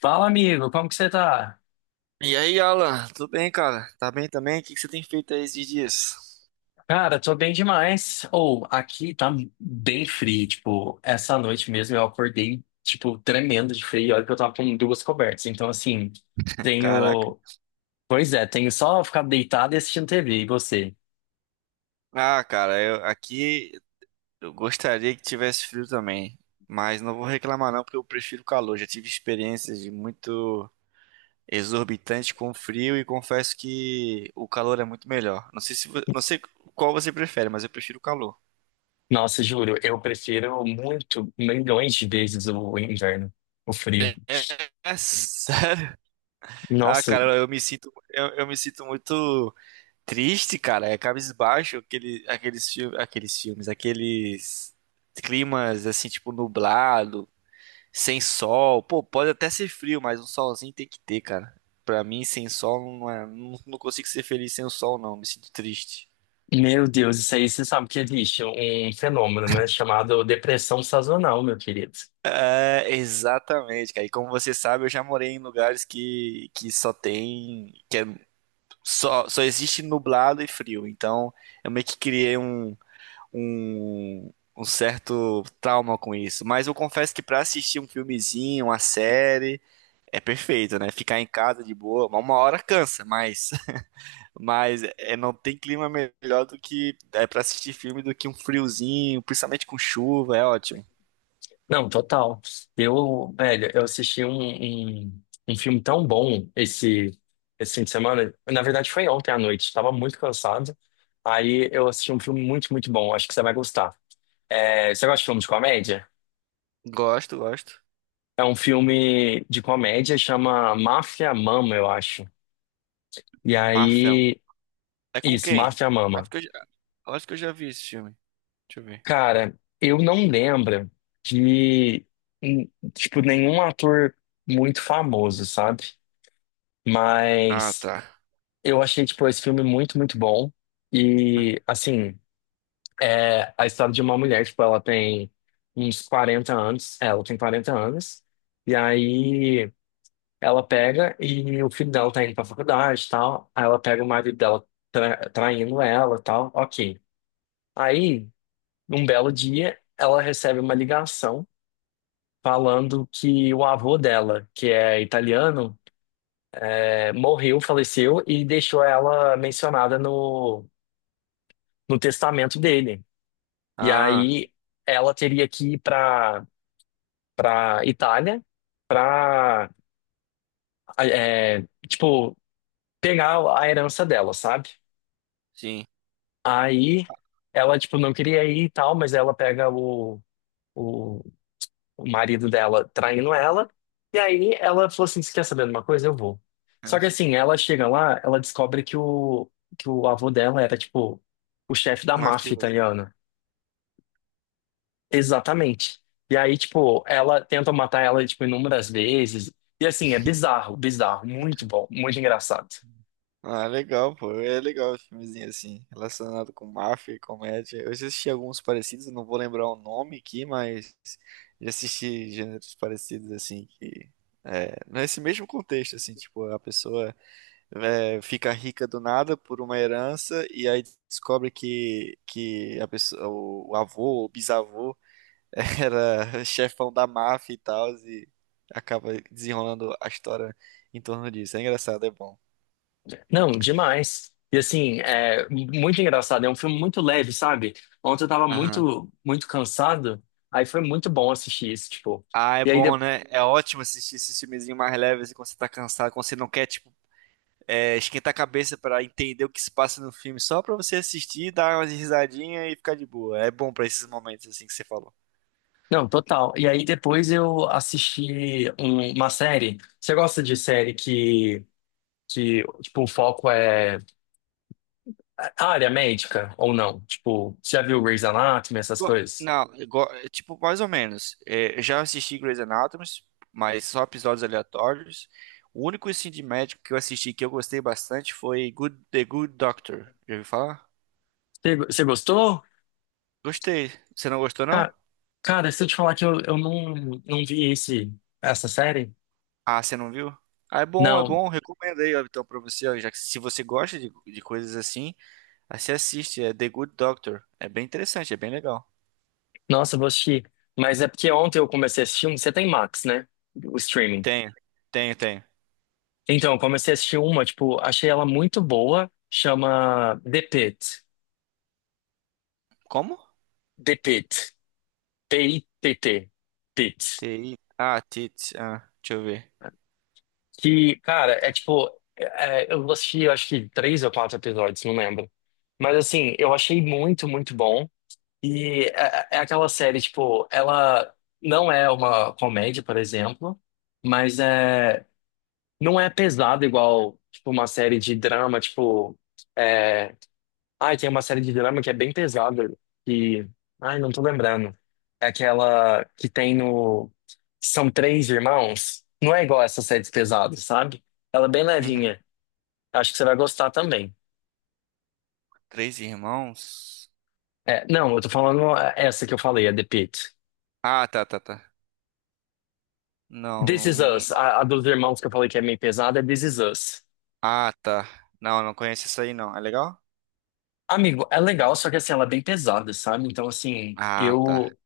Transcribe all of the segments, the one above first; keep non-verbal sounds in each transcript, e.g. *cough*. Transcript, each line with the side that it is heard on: left: Fala, amigo, como que você tá?
right: E aí, Alan, tudo bem, cara? Tá bem também? O que você tem feito aí esses dias?
left: Cara, tô bem demais. Ou, aqui tá bem frio, tipo, essa noite mesmo eu acordei, tipo, tremendo de frio, olha que eu tava com duas cobertas. Então, assim,
right: Caraca.
left: tenho... Pois é, tenho só ficar deitado e assistindo TV, e você?
right: Ah, cara, eu aqui eu gostaria que tivesse frio também, mas não vou reclamar não, porque eu prefiro calor. Já tive experiências de muito exorbitante com frio e confesso que o calor é muito melhor. Não sei se, não sei qual você prefere, mas eu prefiro o calor.
left: Nossa, juro, eu prefiro muito, milhões de vezes o inverno, o frio.
right: É, é sério. *laughs* Ah,
left: Nossa,
right: cara, eu me sinto muito triste, cara, é cabisbaixo aqueles filmes, aqueles climas assim, tipo nublado, sem sol. Pô, pode até ser frio, mas um solzinho tem que ter, cara. Pra mim, sem sol não consigo ser feliz sem o sol, não. Me sinto triste.
left: meu Deus, isso aí você sabe que existe um fenômeno, né, chamado depressão sazonal, meu querido.
right: É, exatamente, cara. E como você sabe, eu já morei em lugares que só tem, que é, só existe nublado e frio. Então, eu meio que criei um certo trauma com isso. Mas eu confesso que pra assistir um filmezinho, uma série, é perfeito, né? Ficar em casa de boa, uma hora cansa, mas, *laughs* mas é, não tem clima melhor do que é para assistir filme do que um friozinho, principalmente com chuva, é ótimo.
left: Não, total. Eu, velho, eu assisti um filme tão bom esse fim de semana. Na verdade, foi ontem à noite. Estava muito cansado. Aí eu assisti um filme muito, muito bom. Acho que você vai gostar. É, você gosta de filme de comédia?
right: Gosto, gosto.
left: É um filme de comédia, chama Máfia Mama, eu acho. E
right: Máfia.
left: aí.
right: É com
left: Isso,
right: quem?
left: Máfia
right: Acho
left: Mama.
right: que eu já, acho que eu já vi esse filme. Deixa eu ver.
left: Cara, eu não lembro de, hum, tipo, nenhum ator muito famoso, sabe?
right: Ah,
left: Mas
right: tá.
left: eu achei, tipo, esse filme muito, muito bom. E, assim, é a história de uma mulher, tipo, ela tem uns 40 anos. Ela tem 40 anos. E aí ela pega e o filho dela tá indo pra faculdade e tal. Aí ela pega o marido dela traindo ela e tal. Ok. Aí. Um belo dia, ela recebe uma ligação falando que o avô dela, que é italiano, morreu, faleceu e deixou ela mencionada no, no testamento dele. E
right: Ah,
left: aí ela teria que ir para para Itália para tipo pegar a herança dela, sabe?
right: sim.
left: Aí ela tipo não queria ir e tal, mas ela pega o o marido dela traindo ela. E aí ela falou assim: Você quer saber de uma coisa? Eu vou. Só que
right: Ah,
left: assim, ela chega lá, ela descobre que o avô dela era, tipo, o chefe da máfia
right: mafioso.
left: italiana. Exatamente. E aí, tipo, ela tenta matar ela, tipo, inúmeras vezes. E assim, é bizarro, bizarro. Muito bom, muito engraçado.
right: Ah, legal, pô. É legal o filmezinho assim, relacionado com máfia e comédia. Eu já assisti alguns parecidos, eu não vou lembrar o nome aqui, mas já assisti gêneros parecidos assim que é, nesse mesmo contexto assim, tipo, a pessoa é, fica rica do nada por uma herança e aí descobre que a pessoa, o avô, o bisavô *laughs* era chefão da máfia e tal e acaba desenrolando a história em torno disso. É engraçado, é bom.
left: Não, demais. E assim, é muito engraçado. É um filme muito leve, sabe? Ontem eu tava
right: Aham.
left: muito, muito cansado. Aí foi muito bom assistir isso, tipo.
right: Ah, é
left: E aí.
right: bom, né? É ótimo assistir esses filmezinhos mais leves assim, quando você tá cansado, quando você não quer, tipo, é, esquentar a cabeça pra entender o que se passa no filme, só pra você assistir, dar umas risadinhas e ficar de boa. É bom pra esses momentos assim que você falou.
left: Não, total. E aí depois eu assisti uma série. Você gosta de série que tipo, o foco é a área médica ou não? Tipo, você já viu Grey's Anatomy, essas
right: Go-
left: coisas?
right: Não, é, tipo, mais ou menos. É, eu já assisti Grey's Anatomy, mas só episódios aleatórios. O único assim, de médico que eu assisti que eu gostei bastante foi The Good Doctor. Já ouviu falar?
left: Você, você gostou?
right: Gostei. Você não gostou, não?
left: Ca- Cara, se eu te falar que eu não, não vi esse, essa série?
right: Ah, você não viu? Ah, é bom, é
left: Não.
right: bom. Recomendo aí, ó, então, pra você, ó, já que se você gosta de coisas assim, aí você assiste, é The Good Doctor. É bem interessante, é bem legal.
left: Nossa, eu vou assistir. Mas é porque ontem eu comecei a assistir um. Você tem Max, né? O streaming.
right: Tenho, tenho, tenho.
left: Então, eu comecei a assistir uma, tipo, achei ela muito boa. Chama The Pitt.
right: Como?
left: The Pitt. T-I-T-T. Tit.
right: TI. Ah, Tits. Ah, deixa eu ver.
left: Que, cara,
right: Eita.
left: é tipo. Eu assisti, eu acho que três ou quatro episódios, não lembro. Mas, assim, eu achei muito, muito bom. E é, é aquela série, tipo, ela não é uma comédia, por exemplo, mas é, não é pesada igual, tipo, uma série de drama, tipo. é, Ai, tem uma série de drama que é bem pesada, que... Ai, não tô lembrando. É aquela que tem no... São três irmãos. Não é igual essas séries pesadas, sabe? Ela é bem
right: Uhum.
left: levinha. Acho que você vai gostar também.
right: Três irmãos?
left: É, não, eu tô falando essa que eu falei, a The Pitt.
right: Ah, tá, tá, tá. Não,
left: This
right: não,
left: Is
right: não.
left: Us, a dos irmãos que eu falei que é meio pesada, é This Is Us.
right: Ah, tá. Não, não conheço isso aí, não. É legal?
left: Amigo, é legal, só que assim, ela é bem pesada, sabe? Então, assim,
right: Ah, tá.
left: eu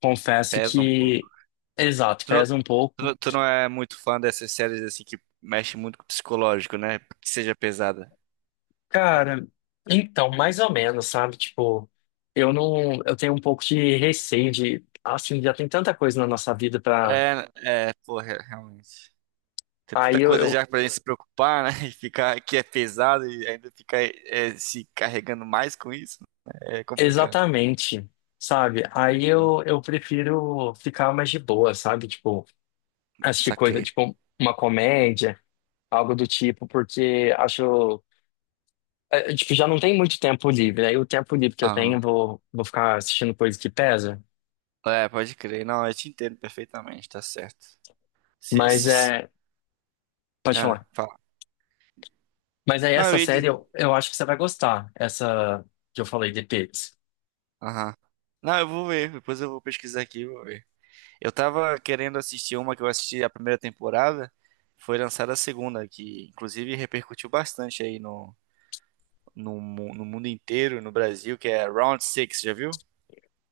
left: confesso
right: Pesa um
left: que,
right: pouco.
left: exato,
right: Tu não,
left: pesa um pouco.
right: tu não é muito fã dessas séries assim que mexe muito com o psicológico, né? Que seja pesada.
left: Cara, então, mais ou menos, sabe? Tipo, eu não, eu tenho um pouco de receio de, assim, já tem tanta coisa na nossa vida pra,
right: É, é, porra, realmente. Tem
left: aí
right: tanta coisa já pra gente se preocupar, né? *laughs* E ficar que é pesado e ainda ficar é, se carregando mais com isso. Né? É complicado.
left: exatamente, sabe? Aí
right: Uhum.
left: eu prefiro ficar mais de boa, sabe? Tipo, assistir coisa,
right: Saquei.
left: tipo, uma comédia, algo do tipo, porque acho, tipo, já não tem muito tempo livre, aí o tempo livre que eu tenho,
right: Aham.
left: vou ficar assistindo coisa que pesa,
right: É, pode crer. Não, eu te entendo perfeitamente, tá certo. Se,
left: mas
right: se, se-
left: é, pode
right: Ah,
left: falar.
right: fala.
left: Mas aí
right: Não,
left: essa
right: eu ia
left: série
right: dizer.
left: eu acho que você vai gostar. Essa que eu falei, The Pigs.
right: Aham. Não, eu vou ver. Depois eu vou pesquisar aqui e vou ver. Eu tava querendo assistir uma que eu assisti a primeira temporada. Foi lançada a segunda, que inclusive repercutiu bastante aí no no mundo inteiro, no Brasil, que é Round Six, já viu?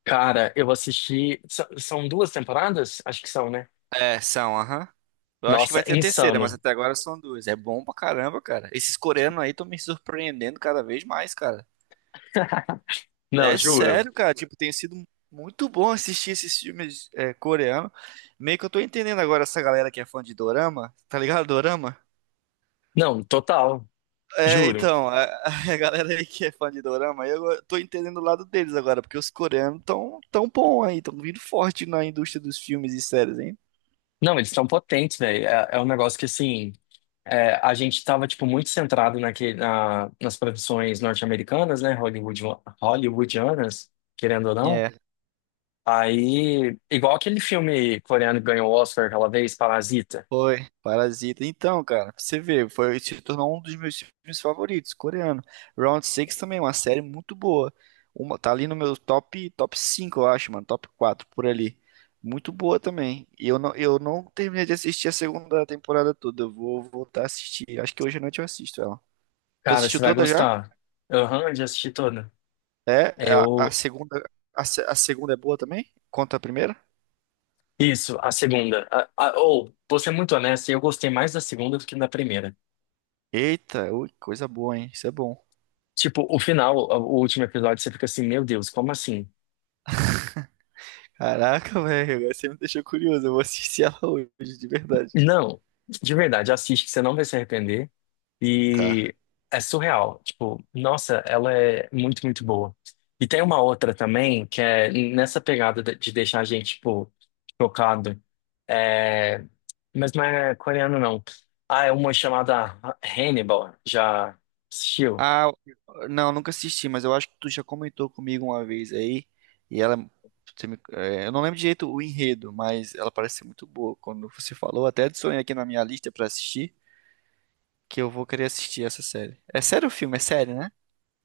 left: Cara, eu assisti. São duas temporadas? Acho que são, né?
right: É, são, aham. Eu acho que
left: Nossa,
right: vai ter a terceira, mas
left: insano.
right: até agora são duas. É bom pra caramba, cara. Esses coreanos aí estão me surpreendendo cada vez mais, cara.
left: Não,
right: É
left: juro.
right: sério, cara. Tipo, tem sido muito bom assistir esses filmes é, coreanos. Meio que eu tô entendendo agora essa galera que é fã de dorama, tá ligado? Dorama?
left: Não, total.
right: É,
left: Juro.
right: então, a, *laughs* a galera aí que é fã de dorama, eu tô entendendo o lado deles agora, porque os coreanos tão bom aí, tão vindo forte na indústria dos filmes e séries, hein?
left: Não, eles estão potentes, velho. É, é um negócio que, assim. A gente tava, tipo, muito centrado naquele, na, nas produções norte-americanas, né? Hollywood, hollywoodianas, querendo ou não.
right: É,
left: Aí, igual aquele filme coreano que ganhou o Oscar aquela vez, Parasita.
right: foi. Parasita. Então, cara, pra você ver, foi, se tornou um dos meus filmes favoritos, coreano. Round Six também, é uma série muito boa. Uma, tá ali no meu top 5, eu acho, mano. Top 4 por ali. Muito boa também. Eu não terminei de assistir a segunda temporada toda. Eu vou voltar a assistir. Acho que hoje à noite eu assisto ela. Tu
left: Cara,
right: assistiu
left: você vai
right: toda já?
left: gostar. Aham, eu já assisti toda.
right: A
left: Eu.
right: segunda, a, se- a segunda é boa também? Conta a primeira?
left: Isso, a segunda. Ou, vou ser muito honesto, eu gostei mais da segunda do que da primeira.
right: Eita, ui, coisa boa, hein? Isso é bom.
left: Tipo, o final, o último episódio, você fica assim, meu Deus, como assim?
right: Caraca, velho, agora você me deixou curioso. Eu vou assistir ela *laughs* hoje, de verdade.
left: Não, de verdade, assiste que você não vai se arrepender.
right: Tá.
left: E é surreal. Tipo, nossa, ela é muito, muito boa. E tem uma outra também, que é nessa pegada de deixar a gente, tipo, chocado. É... Mas não é coreano, não. Ah, é uma chamada Hannibal. Já assistiu?
right: Ah, não, nunca assisti, mas eu acho que tu já comentou comigo uma vez aí. E ela. É, eu não lembro direito o enredo, mas ela parece ser muito boa. Quando você falou, até adicionei aqui na minha lista pra assistir, que eu vou querer assistir essa série. É sério o filme? É sério, né?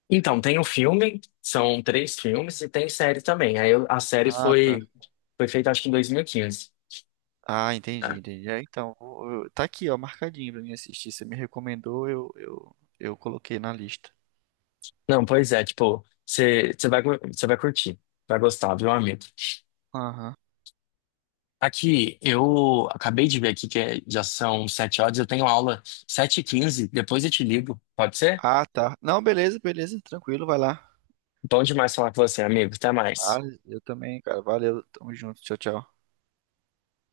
left: Então, tem o filme, são três filmes, e tem série também. A série
right: Ah, tá.
left: foi, foi feita, acho que em 2015.
right: Ah, entendi,
left: Tá?
right: entendi. É, então, tá aqui, ó, marcadinho pra mim assistir. Você me recomendou, eu coloquei na lista.
left: Não, pois é, tipo, você vai, você vai curtir. Vai gostar, viu, amigo?
right: Aham.
left: Aqui, eu acabei de ver aqui já são 7 horas, eu tenho aula 7h15, depois eu te ligo, pode ser?
right: Ah, tá. Não, beleza, beleza, tranquilo, vai lá.
left: Bom demais falar com você, amigo, até
right: Ah,
left: mais.
right: eu também, cara. Valeu, tamo junto. Tchau, tchau.